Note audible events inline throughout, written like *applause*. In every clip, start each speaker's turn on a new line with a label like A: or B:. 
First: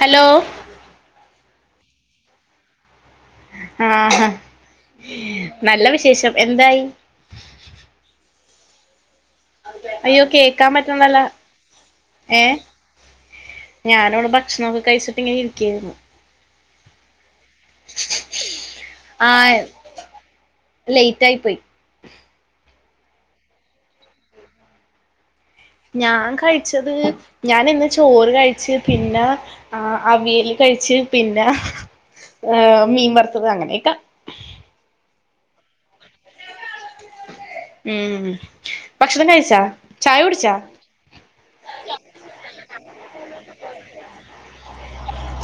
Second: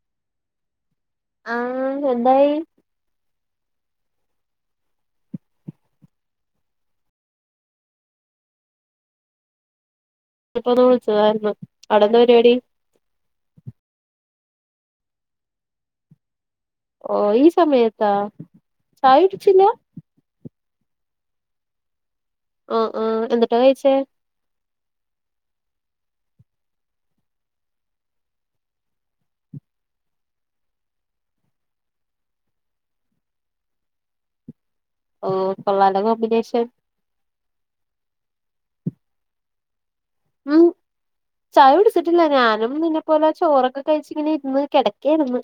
A: Hello
B: ആഹ് എന്തായി?
A: ആഹ് നല്ല വിശേഷം എന്തായി? അയ്യോ കേക്കാൻ
B: ഇപ്പൊന്ന്
A: പറ്റുന്നതല്ല
B: വിളിച്ചതായിരുന്നു അവിടെന്താ പരിപാടി
A: ഏഹ്. ഞാൻ ഇവിടെ ഭക്ഷണമൊക്കെ കഴിച്ചിട്ട് ഇങ്ങനെ ഇരിക്കായിരുന്നു.
B: ഓ ഈ സമയത്തോ, ചായ കുടിച്ചില്ല?
A: അല്ല ഈ ടൈപ്പ്.
B: ഓ ഓ എന്തൂട്ടാ കഴിച്ചേ?
A: ഞാൻ കഴിച്ചത് ഞാൻ ഇന്ന് ചോറ് കഴിച്ച് പിന്നാ. ആഹ് അവിയല് കഴിച്ച്, പിന്നാ ഏഹ് മീൻ വറുത്തത് അങ്ങനൊക്കെ.
B: ഓ കൊള്ളാലോ കോമ്പിനേഷൻ.
A: ഉം ഭക്ഷണം കഴിച്ചോ, ചായ കുടിച്ചോ?
B: ഉം ചായ കുടിച്ചിട്ടില്ല, ഞാനും നിന്നെ പോലെ ചോറൊക്കെ കഴിച്ച് ഇങ്ങനെ ഇരുന്ന് കിടക്കുകയായിരുന്നു.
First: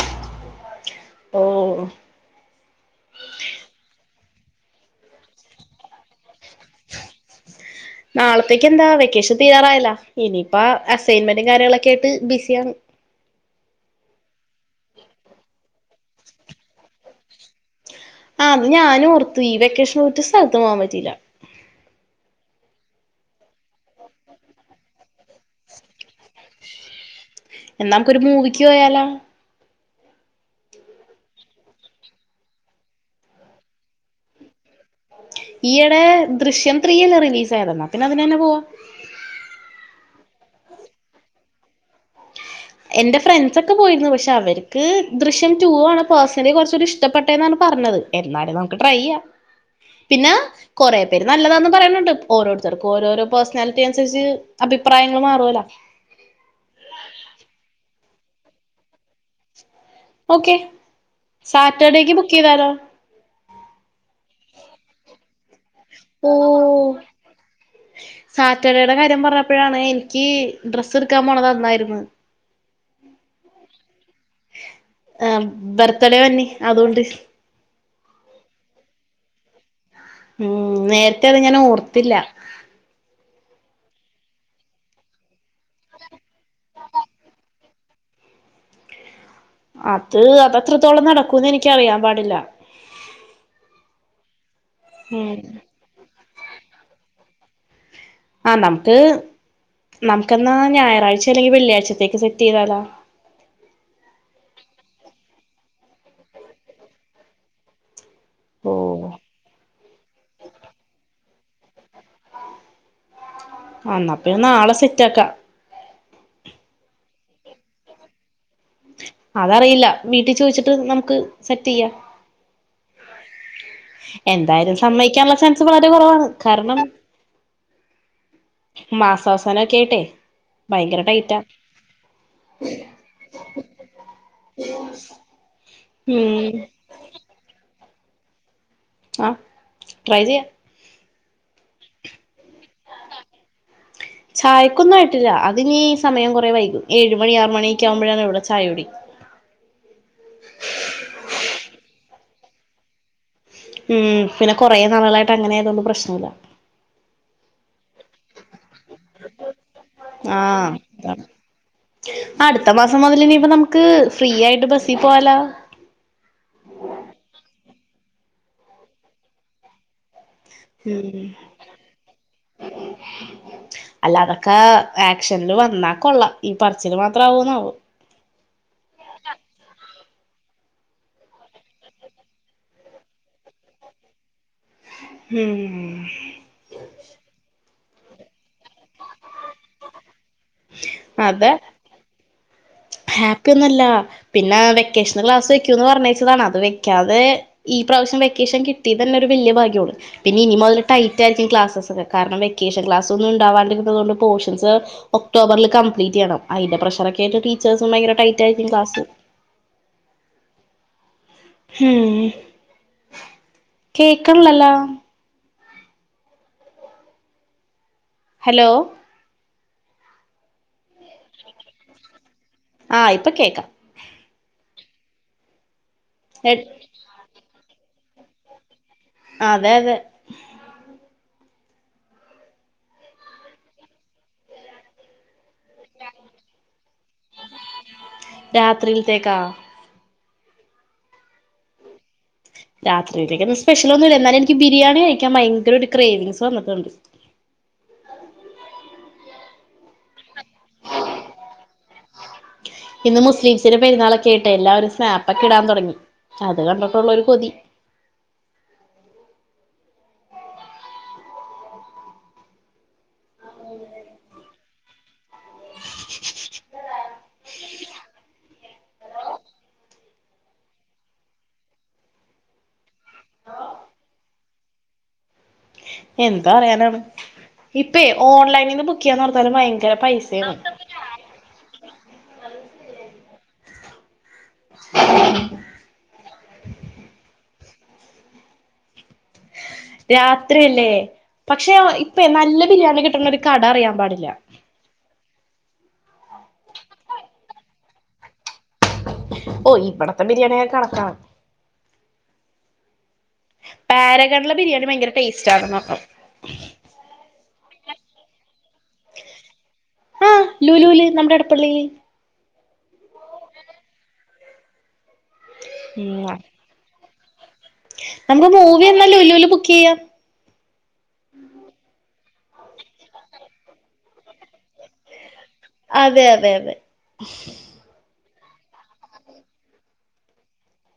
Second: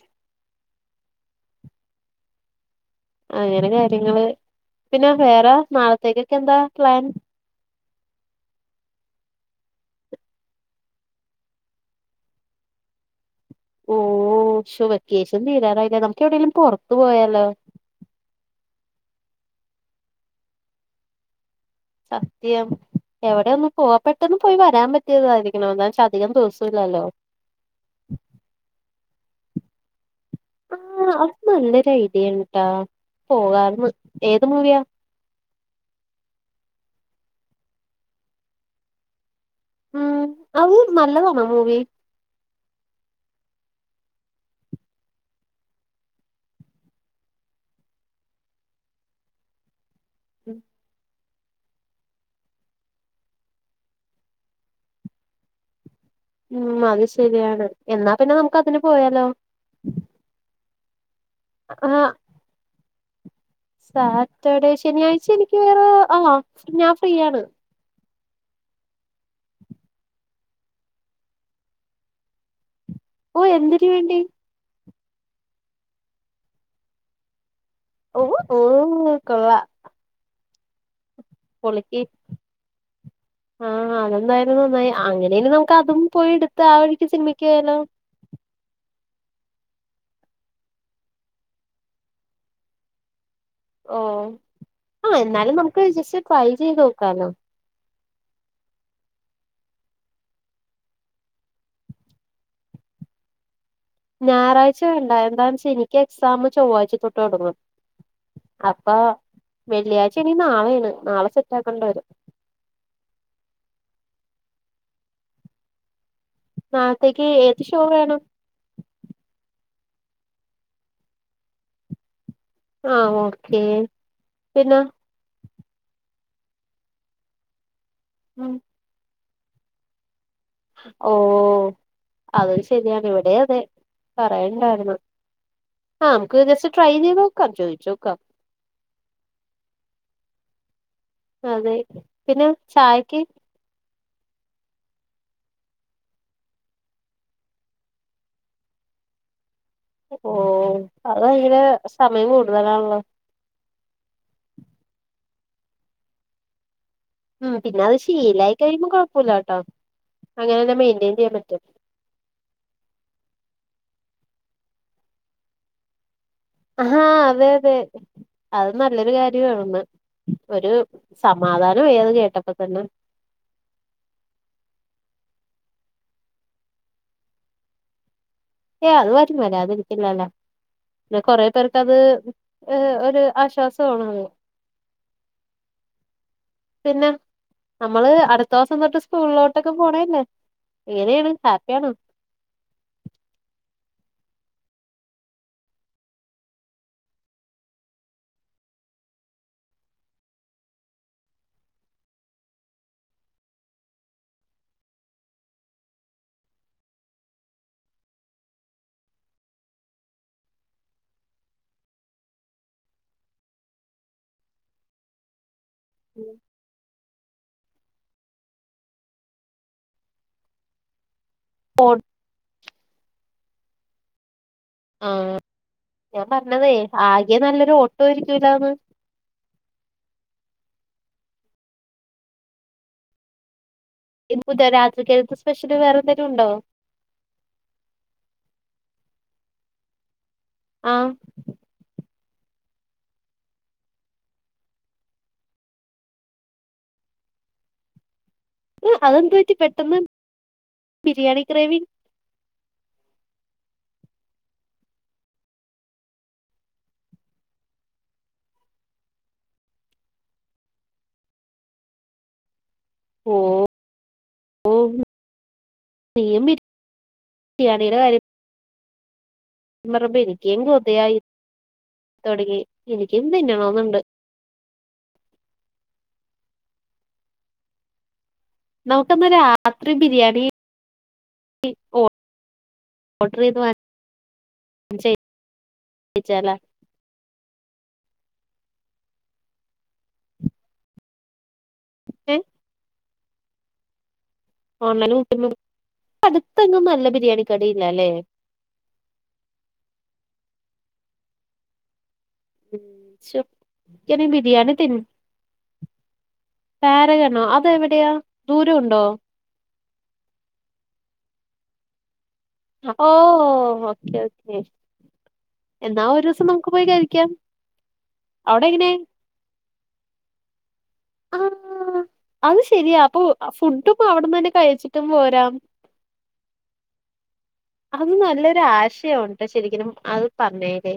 A: ഓഹ്
B: അങ്ങനെ കാര്യങ്ങള് പിന്നെ വേറെ നാളത്തേക്ക് ഒക്കെ എന്താ പ്ലാൻ.
A: നാളത്തേക്ക് എന്താ വെക്കേഷൻ തീരാറായല്ലോ, ഇനിയിപ്പോ അസ്സിഗ്ന്മെന്റും കാര്യങ്ങളെയൊക്കെ ആയിട്ട് ബിസിയാണ്.
B: ഓ ശോ വെക്കേഷൻ തീരാറായില്ലേ, നമുക്ക് എവിടേലും പൊറത്ത് പോയാലോ?
A: ആഹ് അത് ഞാനും ഓർത്തു ഈ വെക്കേഷന് ഒരു സ്ഥലത്തും പോവാൻ പറ്റിയില്ല.
B: സത്യം എവിടെ ഒന്ന് പോ പെട്ടെന്ന് പോയി വരാൻ പറ്റിയതായിരിക്കണം എന്ന് വെച്ചാൽ അധികം ദിവസം ഇല്ലല്ലോ.
A: എന്നാ നമുക്കൊരു മൂവിക്ക് പോയാലോ?
B: ആഹ് അത് നല്ലൊരു ഐഡിയ ആണട്ടോ, പോകാന്ന് ഏത് മൂവിയാ?
A: ഈയിടെ ദൃശ്യം ത്രീ അല്ലേ റിലീസ് ആയതല്ലേ, പിന്നെ അതിന് തന്നെ പോവാം.
B: ഉം അത് നല്ലതാണോ മൂവി?
A: എൻ്റെ ഫ്രണ്ട്സ് ഒക്കെ പോയിരുന്നു, പക്ഷെ അവർക്ക് ദൃശ്യം ടൂ ആണ് പേഴ്സണലി കൊറച്ച് കൂടി ഇഷ്ടപ്പെട്ടെന്നാണ് പറഞ്ഞത്. എന്നാല് നമുക്ക് ട്രൈ ചെയ്യാം.
B: *inaudible*
A: പിന്നാ കൊറെ പേരെ നല്ലതാന്ന് പറയുന്നുണ്ട്, ഓരോരുത്തർക്കും ഓരോരോ പേഴ്സണാലിറ്റി അനുസരിച്ച് അഭിപ്രായങ്ങൾ മാറാലോ.
B: ഉം അത് ശരിയാണ്, എന്നാ പിന്നെ നമുക്ക് അതിന് പോയാലോ?
A: ഓക്കേ
B: ആഹ്
A: സാറ്റർഡേക്ക് ബുക്ക് ചെയ്താലോ?
B: സാറ്റർഡേ ശനിയാഴ്ച എനിക്ക്
A: ഓ
B: ആഹ് ഞാൻ ഫ്രീയാണ്.
A: സാറ്റർഡേയുടെ കാര്യം പറഞ്ഞപ്പോഴാണ് എനിക്ക് ഡ്രസ്സ് എടുക്കാൻ പോണത് അന്നായിരുന്നു.
B: ഓ എന്തിന് വേണ്ടി.
A: ആഹ് ബർത്ത് ഡേ വരണ് അതോണ്ട്.
B: ഓ ഓ കൊള്ളാം.
A: ഉം നേരത്തെ അത് ഞാൻ
B: പൊളിക്ക്
A: ഓർത്തില്ല.
B: ആഹ് അതെന്തായാലും നന്നായി അങ്ങനെ ആണേൽ നമുക്ക് അതും പോയി എടുത്ത് ആഹ് വഴിക്ക് സിനിമക്ക് പോയാലോ?
A: അത് അത് എത്രത്തോളം നടക്കുന്ന് എനിക്ക് അറിയാൻ പാടില്ല.
B: ഓ ആഹ്
A: ഉം
B: എന്നാലും നമുക്ക് ജസ്റ്റ് ട്രൈ ചെയ്ത് നോക്കാലോ?
A: ആഹ് നമുക്ക് നമുക്ക് എന്നാ ഞായറാഴ്ച അല്ലെങ്കിൽ വെള്ളിയാഴ്ചത്തേക്ക് സെറ്റ് ചെയ്താലോ?
B: ഞായറാഴ്ച വേണ്ട എന്താന്ന് വച്ചാൽ എനിക്ക് എക്സാം ചൊവ്വാഴ്ച തൊട്ട് തൊടങ്ങും.
A: ഓ
B: അപ്പൊ വെള്ളിയാഴ്ച ഇനി നാളെയാണ് നാളെ സെറ്റ് ആകേണ്ട വരും.
A: എന്നാ പിന്നെ നാളെ സെറ്റ് ആക്കാം.
B: നാളത്തേക്ക് ഏത് ഷോ വേണം.
A: അത് അറിയില്ല, വീട്ടിൽ ചോദിച്ചിട്ട് നമുക്ക് സെറ്റ് ചെയ്യാം.
B: ആഹ് ഓക്കേ.
A: എന്തായാലും
B: പിന്നെ
A: സമ്മയിക്കാനുള്ള ചാൻസ് വളരെ കൊറവാണ് കാരണം
B: *inaudible*
A: മാസവാസാനം ഒക്കെ ആയിട്ടെ ഭയങ്കര ടൈറ്റാ
B: ഓഹ് അതും ശരിയാണ് ഇവിടെ അതെ പറയുണ്ടായിരുന്നു ആഹ് നമുക്ക്
A: ഉം
B: വിചാ ട്രൈ ചെയ്ത് നോക്കാം ചോയ്ച് നോക്കാം
A: ആഹ് ട്രൈ ചെയ്യാം
B: അതെ പിന്നെ ചായയ്ക്ക്
A: ചായക്കൊന്നും ആയിട്ടില്ല അത് നീ സമയം കൊറെ വൈകും ഏഴ് മണി ആറുമണിയക്കെ ആകുമ്പോഴാണ് ഇവിടെ ചായ കുടി
B: ഓ അത് ഭയങ്കര സമയം കൂടുതലാണല്ലോ
A: ഉം പിന്നെ കുറേ നാളുകളായിട്ട് അങ്ങനെ ആയതുകൊണ്ട് പ്രശ്നമില്ല
B: ഉം പിന്നെ അത് ശീലായി കഴിയ്മ്പോ കുഴപ്പല്ല കെട്ടോ
A: ആഹ് അതാണ് അടുത്ത മാസം മുതൽ ഇനിയിപ്പെ നമുക്ക് ഫ്രീ ആയിട്ട് ബസ്സിൽ പോവാലെ
B: അഹാ അതെ അതെ അത് നല്ലൊരു കാര്യണല്ലോ ഒരു സമാധാനായി അത് കേട്ടപ്പോ തന്നെ ! ! ! ! ! ! !
A: അല്ലതൊക്കെ ആക്ഷനിൽ വന്നാൽ കൊള്ളാം ഈ പറിച്ചില് മാത്ര ആവോന്നാവോ
B: ഏഹ് അത് വരും വരാതിരിക്കില്ലല്ലോ പിന്നെ കൊറേ പേർക്കത് ഒരു ആശ്വാസമാണത്
A: ഉം
B: പിന്നെ നമ്മള് അടുത്ത ദിവസം തൊട്ട് സ്കൂളിലോട്ട് ഇട്ടൊക്കെ പോണല്ലേ ഏതാണ്
A: അതെ
B: ഹാപ്പി ആണോ
A: ഹാപ്പി ഒന്നും അല്ല പിന്നെ വെക്കേഷൻ ക്ലാസ് വെക്കൂന്ന് പറഞ്ഞേച്ചതാണ് അത് വെക്കാതെ ഈ പ്രാവശ്യം വെക്കേഷൻ കിട്ടി തന്നെ ഒരു വല്യ ഭാഗ്യമാണ് പിന്നെ ഇനി മുതൽ ടൈറ്റായിരിക്കും ക്ലാസ്സസ്കെ കാരണം വെക്കേഷൻ ക്ലാസ് ഒന്നുംണ്ടാവാതിരുന്നത് കൊണ്ട് പോർഷൻസ് ഒക്ടോബറിൽ കംപലീറ്റ് ചെയ്യണം അതിന്റെ പ്രഷറൊക്കൊയായിട്ട് ടീച്ചേഴ്സും ഭയര ടൈറ്റായിരിക്കും ക്ലാസ് ഉം കേക്ണില്ലല്ലോ
B: ഉം
A: ഹലോ
B: ഫോൺ
A: ആ ഇപ്പ കേക്കാം
B: ആഹ് ഞാൻ
A: എട്-
B: പറഞ്ഞതേ ആകെ നല്ലൊരു ഓട്ടോയിരിക്കൂല്ലന്ന്
A: അതെ അതെ
B: ഇത് പുതിയ രാത്രിക്കത്തേക്ക് സ്പെഷ്യല് വേറെ എന്തെരും ഉണ്ടോ
A: രാത്രിൽത്തേക്കാ
B: ആഹ്
A: രാത്രിയിലേക്ക് ഒന്നും സ്പെഷ്യൽ ഒന്നുമില്ല എന്നാലും എനിക്ക് ബിരിയാണി കഴിക്കാൻ ഭയങ്കര ഒരു ഗ്രേവിംഗങ്സ് വന്ന്ട്ടുണ്ട്
B: ആഹ് അതെന്ത് പറ്റി പെട്ടെന്ന് ബിരിയാണി ഗ്രേവി
A: ഇന്ന് മുസ്ലിംസിന്റെ പെരുന്നാളൊക്കെയിട്ട് എല്ലാവരും സ്നാപ്പക്കെ ഇടാൻ തുടങ്ങി അത് കണ്ടിട്ടുള്ളൊ ഒരു കൊതി
B: ഓഹ് ഓഹ് നിയും ബിരി രിയാണിയുടെ കാര്യം പറഞ്ഞപ്പം എനിക്കും കൊതയായി തൊടങ്ങി എനിക്കും തിന്നണന്നുണ്ട്
A: എന്താ പറയാനാണ് ഇപ്പേ ഓൺലൈനിൽന്ന് ബുക്ക്യ്യാന്ന്
B: നമുക്കന്ന്
A: ഓർത്താലും ഭയങ്കര പൈസയാണ്
B: ഓഡർതു വാങ്ങി ! ! ! ! ! ! ! ! ! കഴിച്ചാലോ
A: രാത്രിയല്ലേ പക്ഷെ
B: ഏ
A: ഇപ്പം നല്ല ബിരിയാണി കിട്ടണ ഒരു കട അറിയാൻ പാടില്ല
B: ഓൺലൈനിൽകിട്ടുല്ലോ അടുത്തന്നും നല്ല ബിരിയാണി കടയില്ലല്ലേ
A: ഓ ഇവിടത്തെ ബിരിയാണിയൊക്കെ കടക്കാണ്
B: *unintelligible*
A: പാരഗൺ ബിരിയാണി ഭയങ്കര ടേസ്റ്റ് ആര്ന്നുട്ടേ
B: പാരഗണോ അത് എവിടെയാ ദൂരം ഉണ്ടോ
A: ആഹ് ലുലൂല് നമ്മുടെ എടപ്പള്ളിയില്
B: ഓ ഓക്കെ ഓക്കേ എന്നാ ഒരു
A: ഉം
B: ദിവസം നമുക്ക് പോയി കഴിക്കാം
A: നമുക്ക്
B: അവിടെ
A: മൂവി
B: എങ്ങനെ
A: എന്നാ ലുലൂല് ബുക്ക് ചെയ്യാം
B: ആഹ് അത് ശെരിയാ അപ്പൊ ഫുഡും അവിടന്നന്നെ കഴിച്ചിട്ടും പോരാ
A: അതെ അതെ അതെ
B: അത് നല്ലൊരു ആശയൊണ്ട്ശരിക്കും അത്പറഞ്ഞേലേ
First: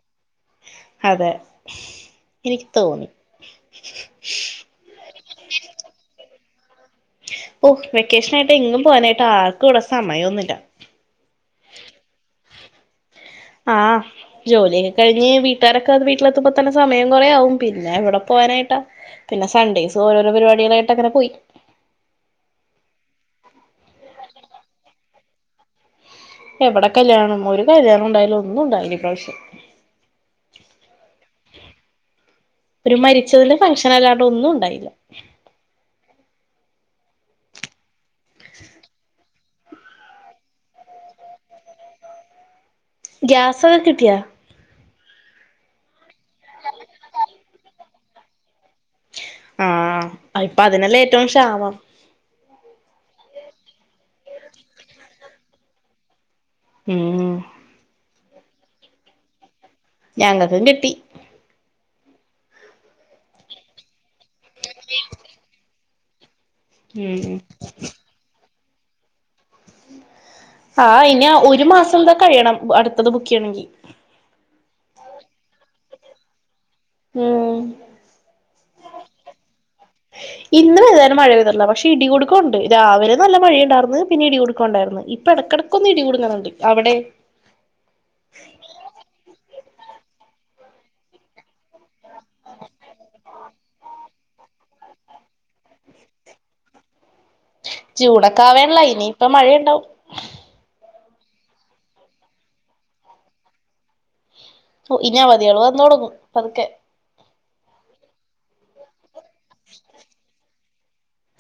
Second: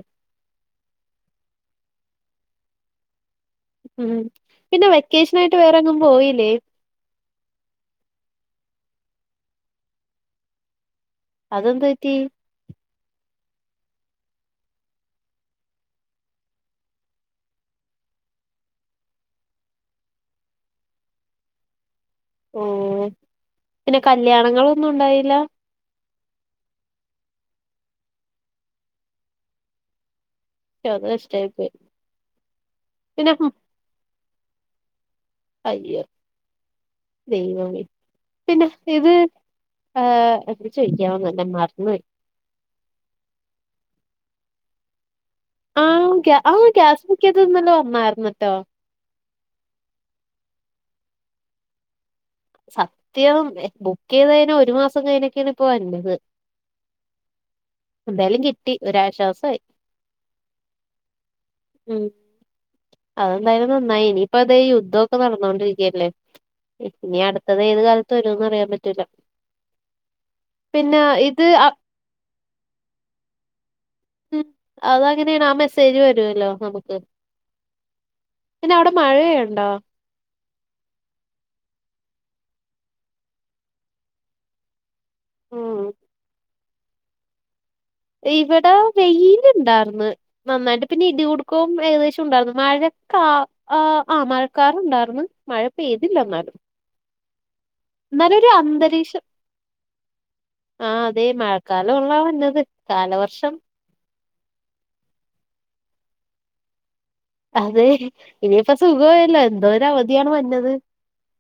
A: അതെ എനിക്ക് തോന്നി
B: ഉം പിന്നെ വെക്കേഷനായിട്ട് വേറെങ്ങും പോയില്ലേ
A: ഓ വെക്കേഷനായിട്ട് എങ്ങും പോവാനായിട്ട് ആർക്കും ഇവിടെ സമയന്നുല്ല്യ
B: അതന്ത്പറ്റി
A: ആഹ് ജോലിയൊക്കെ കഴിഞ്ഞ് വീട്ടുകാരൊക്കെ വീട്ടിലെത്തുമ്പോൾ തന്നെ സമയംകുറെ ആവും പിന്നെ എവിടെ പോവാനായിട്ടാ പിന്നെ സൺഡേസ് ഓരോരോ പരിപാടികളായിട്ട്ങ്ങനെപോയി
B: ഉം പിന്നെ കല്യാണങ്ങളൊന്നുണ്ടായില്ല
A: എവിടെ കല്ല്യാണം ഒരു കല്ല്യാണം ഉണ്ടായിലന്നുണ്ടായില്ല ഇപ്രാവശ്യം
B: അത് കഷ്ടായി പോയി
A: ഒരു
B: പിന്നെ ഹും,
A: മരിച്ചതില് ഫംഗഷൻ അല്ലാണ്ട് ഒന്നും ഉണ്ടായില്ല
B: അയ്യോ ദൈവമി പിന്നെ ഇത് ആഹ് ചോയ്ക്കാവന്ന് ന് മറന്ന് പോയി
A: ഗ്വാസൊക്കെ കിട്ടിയൊ
B: ആഹ് ആ ഗ്യസ്ബുക്കിതത് ഇന്നലെ വന്നാരുന്നട്ടോ
A: ആഹ് ഇപ്പ അതിനല്ലെ ഏറ്റവും ഷാമം
B: സത്യം ബുക്കെയ്ത കഴഞ്ഞാ ഒരു മാസം കഴിഞ്ഞൊക്കെണ് ഇപ്പോ വര് ന്നത്
A: ഉം
B: എന്തായാലും കിട്ടി ഒരാശ്വാസായി
A: ഞങ്ങക്കുകിട്ടി
B: ഉം അത് ന്തായാലും നന്നായി ഇനിയിപ്പ അതേ യുദ്ധക്കെ നടന്നോണ്ടിരിക്കല്ലേ ഇനി
A: ഉം
B: അടുത്തത് ഏത് കാലത്ത് വരുന്ന് അറിയാപറ്റൂല
A: ആഹ് ഇനഒരു മാസം കഴിയണം അടുത്തത് ബുക്ക്യ്യണങ്കി
B: ഉം അത അങ്ങനെയാണ് ആ മെസ്സേജ് വരുല്ലോ നമു
A: ഉം
B: ക്പിന്നെ അവിടെ മഴയുണ്ടോ
A: ഇന്നും ഏതാലും മഴ പെയ്തില്ല പക്ഷെ പെയ്തിട്ട്ല്ലപക്ഷെ ഇടികുടുക്കണ്ട് രാവിലെ നല്ല മഴയുണ്ടാർന്ന് പിന്നെ ഇടികുടു ക്കണ്ടായിർന്നു ഇപ്പ
B: ഉം
A: എടക്കിടക്കൊന്ന് ഇടികൂടുങ്ങ്ണ് ണ്ട് അവിടെ
B: ഇവിടെ വെയില്ണ്ടാർന്ന് നന്നായിട്ട് പിന്നെ ഇടികടുക്കവും ഏകദേശം ഉണ്ടായിരുന്നു മഴക്ക ആഹ് ആമഴക്കാറുണ്ടായിരുന്നു മഴ പെയ്തില്ല ഇന്നാലും
A: ജൂണൊക്കെ ആവാണല്ല
B: അന്തരീക്ഷം
A: ഇനിഇപ്പ മഴയുണ്ടാവും
B: ആ അതെ മഴക്കാലുള്ള വന്നത് കാലവർഷം
A: ഒ ഇനി അവധിള് വന്നുടങ്ങും പത്ക്കെ
B: അതെ ഇനിയിപ്പ സുഖയല്ലോ എന്തോര് അവധിയാണ് വന്നത്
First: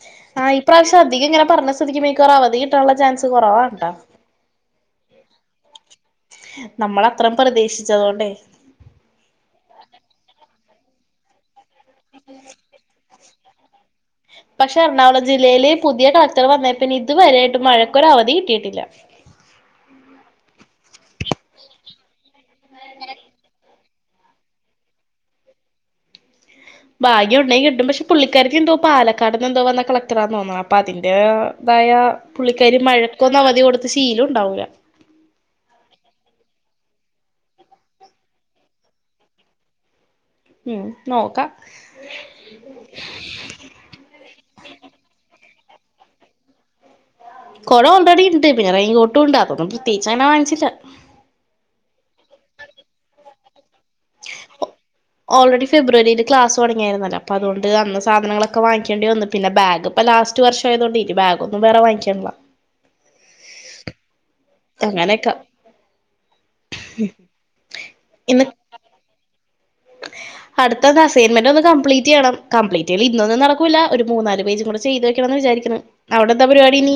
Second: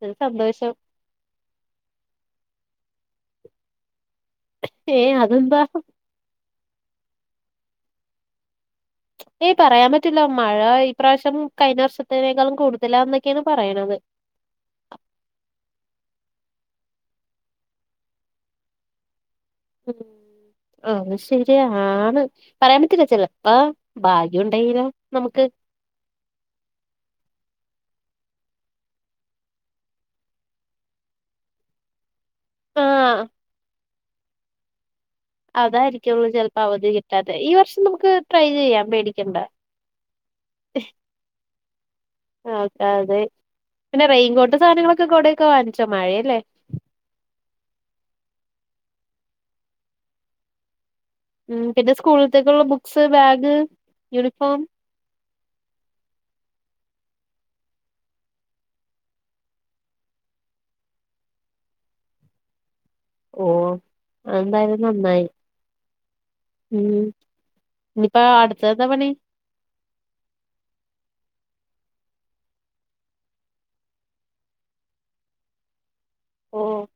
B: ഒരു സന്തോഷം
A: ഇത് അധികം ഇങ്ങനെപറഞ്ഞ് സ്ഥിതിക് മിക്കവാറും അവധി കിട്ടാനുള്ള ചാൻസ് കുറവാണ് ട്ടാ
B: ഏഹ് അതന്താ
A: നമ്മള് അത്രം പ്രതീക്ഷിച്ചതോണ്ടേ
B: ഏയ് പറയാൻ പറ്റില്ല മഴ ഈപ്രാവശ്യം കഴിഞ്ഞ വർഷത്തിനേക്കാളും കൂടുതലാന്നൊക്കെയാണ് പറയണത്
A: പക്ഷെ എറണാകുളം ജില്ലയിലെ പുതിയ കലക്ടർ വന്നപ്പ ഇതുവരൊയിട്ട് മഴക്കൊര അവധി കിട്ടിയിട്ടില്ല
B: ഉ അത് ശരിയാണ് പറയാൻപറ്റില്ല ചെലപ്പാ ഭാഗ്യമുണ്ടെങ്കിലെ നമുക്ക്
A: ഭാഗ്യോ ഉണ്ടെങ്കി കിട്ടും. പശേ പുള്ളിക്കാര്ത്തി എന്തോ പാലക്കാട് ന്ന് ന്തോ വന്ന കളക്ടറാ തോന്ന്ന്നാ അപ്പ അതിന്റെ ഇതായ പുള്ളിക്കാരി
B: ആ
A: മഴക്കൊന്ന് അവധി കൊടുത്ത് ശീലം ണ്ടാവുല.
B: അതായിരിക്കുംള്ളൂ ചെൽപ്പോ അവധി കിട്ടാത്തെ ഈ വർഷം നമുക്ക് ട്രൈ ചെയ്യാം പേടിക്കണ്ട
A: ഉം നോക്കാം
B: ആഹ് അതെ പിന്നെ റെയികോട്ട് സാധനങ്ങളൊക്കെ കൊടയൊക്കെ വങ്ങിച്ചോ മഴ അല്ലേ
A: കൊട ഓൾറെഡി ണ്ട്. പിന്നെ റെയിൻകോട്ടും ഉണ്ട്. അപ്പന്നും പ്രത്യേയ്ച്ചങ്ങനെ വാങ്ങിച്ചില്ല
B: ഉം പിന്നെ സ്കൂള്ത്തേക്കുള്ള ബുക്സ്, ബാഗ്, യൂണിഫോം
A: ഓൾറെഡി ഫെബ്രുവരീല് ക്ലാസ് തൊടങ്ങിയാര്ന്നല്ലോ. അപ്പ അതുകൊണ്ട് അന്ന് സാധനങ്ങളൊക്കെ വാങ്ങിക്കേണ്ടി വന്ന് പിന്നെ ബാഗ് ഇപ്പ ലാസ്റ്റ് വർഷ ആയതോണ്ട് ഇനി ബാഗൊന്നും വേറെ വാങ്ങിക്കെണ്ട
B: ഓഹ് അതെന്തായ്ലും നന്നായി
A: അങ്ങനെയൊക്കെ
B: ഉം ഇനിപ്പ അടുത്തെന്താ പണി?
A: അട്ത്തത് അസൈൻമെന്റ് ഒന്ന് കംപ്ലീറ്റ് യ്യണം. കപ്ലിറ്റെയ്യല് ഇന്നൊന്നും നടക്കൂല്ല ഒരു മൂന്നാല് പേജും കൂടെ ചെയ്ത് വെക്കണന്ന വിചാരിക്ക്ണെ അവിടെന്താ പരിപാടി ഇനി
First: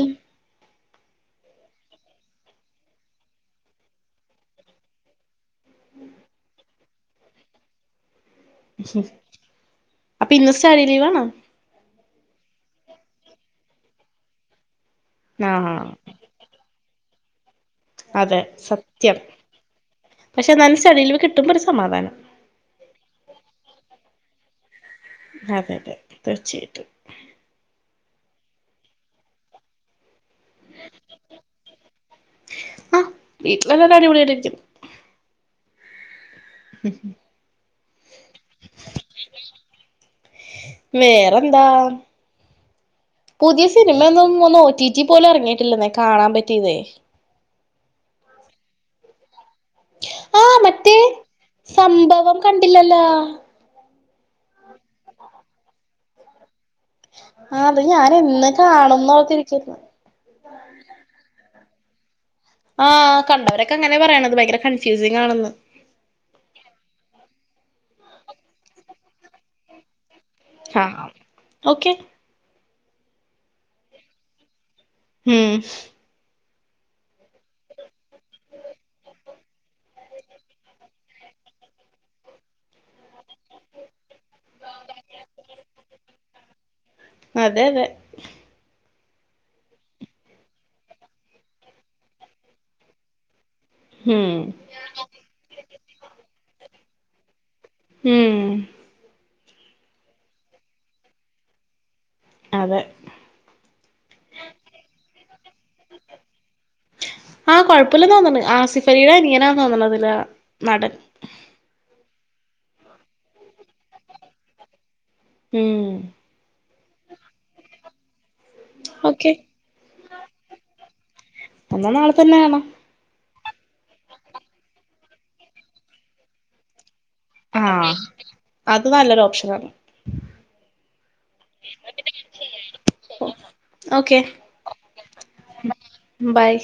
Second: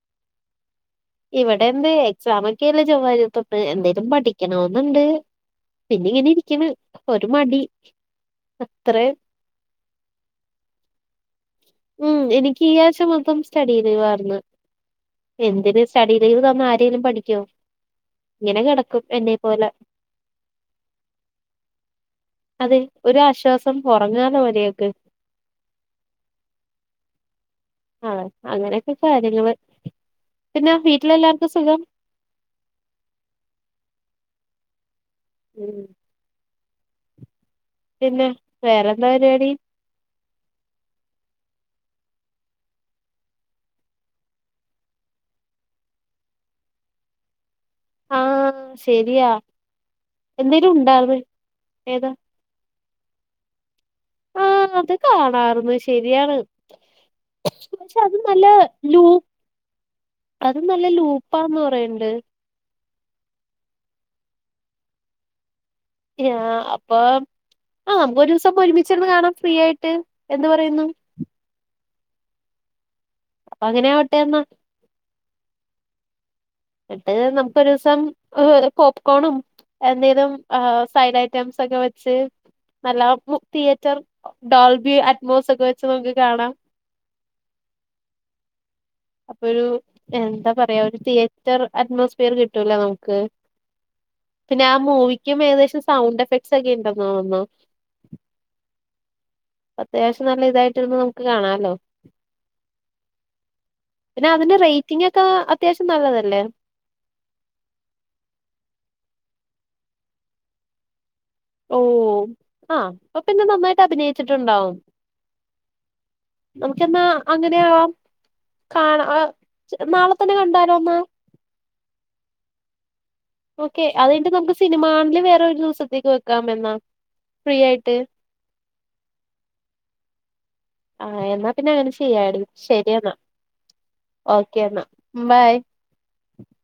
B: ഇവടെ എന്ത് എക്സാം ഒക്കെല്ലെ ചൊവ്വായ്ച തൊട്ട് എന്തേലും പഠിക്കണോന്ന്ണ്ട്. പിന്നിങ്ങനെ ഇരിക്ക്ണ് ഒരു മടി അത്രേ
A: അപ്പ ഇന്ന് സ്റ്റഡി ലീവാണോ
B: ഉം എനിക്ക് ഈ ആഴ്ച്ച മൊത്തം സ്റ്റഡി ലീവാർന്ന്
A: ആഹ്
B: എന്തിന് സ്റ്റഡി ലീവ് തന്ന ആരെലും പഠിക്കോ
A: അതെ
B: ഇങ്ങനെ കിടക്കും
A: സത്യം
B: എന്നെ പോലെ
A: പശേ എന്നാലും സ്റ്റഡി ലീവ് കിട്ടുമ്പൊ ഒരു സമാധാനം.
B: അതെ ഒരാശ്വാസം ഒറങ്ങാല്ലോ മരിയാക്ക്
A: അതെതെ തീർച്ച ആയ്ട്ടും
B: ആഹ് അങ്ങനെയൊക്കെ കാര്യങ്ങള് പിന്നെ വീട്ടിലെല്ലാർക്കും സുഖം
A: ആഹ് വീട്ട്ല് എല്ലാരും അടിപൊളി ആയിട്ടിരിക്ക്ന്നു.
B: ഉം പിന്നെ വേറെന്താ പരിവാടി?
A: വേറന്താ പുതിയ സിനിമയൊന്നും ഒന്ന് ഓറ്റിറ്റി പോലും എറങ്ങിയിട്ടില്ലെന്നേ കാണാൻ പറ്റിതേ
B: ആ ശെരിയാ എന്തേലും ഉണ്ടാവ് ഏതാ
A: കണ്ടില്ലല്ലാ
B: ആഹ് അത് കാണാറ്ന്നു ശെരിയാണ്.
A: ആഹ്
B: ശേ
A: ഞാൻ
B: അത് നല്ല
A: എന്ന്
B: ലൂ
A: കാണുംന്ന് ഓർത്തിരിക്കുന്നു
B: അത് നല്ല ലൂപ്പാന്ന് പറയിണ്ട്
A: ആഹ് കണ്ടവരൊക്കെ അങ്ങനെയാ പറയണത് ഭയങ്കര കൺഫ്യൂസിംങ് ആണെന്ന്
B: അപ്പം ആഹ് നമ്ക്കൊരു ദൂസം ഒരുമിച്ചിരുന്നു കാണാം ഫ്രീ ആയിട്ട് എന്ത്
A: ഹാ
B: പറയുന്നു
A: ഓക്കെ
B: പ്പ അങ്ങനെ ആവട്ടെ ന്നാ
A: ഉം
B: ന്ന്ട്ട് നമുക്ക് ഒരൂസം രു പോപ്കോണും എന്തേലും ആ സൈഡ് ഐറ്റംസ് ഒക്കെ വെച്ച് നല്ല മു തിയേറ്റർ ഡോൾബി അറ്റ്മോസ് ഒക്കെ വെച്ച് നമുക്ക് കാണാം.
A: അതെ അതെ
B: അപ്പൊ ഒരു എന്താ പറയാ ഒരു തിയേറ്റർ അറ്റ്മോസ്ഫിയറ് കിട്ടൂല്ലോ നമുക്ക്
A: ഉം
B: പിന്നെ ആ മൂവിക്കും ഏകദേശം സൗണ്ട് എഫക്ട്സ് ഒക്കെ ഇണ്ടന്ന് തോന്നുന്നു
A: ഉം
B: അത്യാവശ്യം നല്ല ഇതായിട്ടിരുന്ന് നമുക്ക് കാണാല്ലോ
A: അതെ
B: പിന്നെ അതിന്റെ റേറ്റിങ് ഒക്കെ അത്യാവശ്യം നല്ലതല്ലേ?
A: ആഹ് കൊഴപ്പല്ലെന്ന് തോന്നണ്. ആസിഫലീടെ അനിയനാന്ന് തോന്നണ് അതിലെ നടൻ
B: ഓഹ് ആ അപ്പ പിന്നെ നന്നായിട്ട് അഭിനയിച്ചിട്ടുണ്ടാവും
A: ഉം
B: നമുക്ക് എന്നാ അങ്ങനെയാവാം കാണാ
A: ഓക്കെ
B: ആഹ്ച് നാളെ തന്നെ കണ്ടാലോ അന്നാ
A: അന്നാ നാളെ തന്നെ കാണാം
B: ഓക്കെ അത് കഴിഞ്ഞിട്ട് നമ്മക്ക് സിനിമാ കാണല് വേറെ ഒരു ദൂസത്തേക്ക് വെക്കാം എന്നാ ഫ്രീ
A: ആഹ്
B: ആയിട്ട്
A: അത് നല്ലൊരു ഓപ്ഷനാണ്
B: ആഹ് എന്നാ പിന്നെ അങ്ങനെ ചെയ്യാടി ശെരി എന്നാ ഓക്കെ എന്നാ ബായ്
A: ബായ്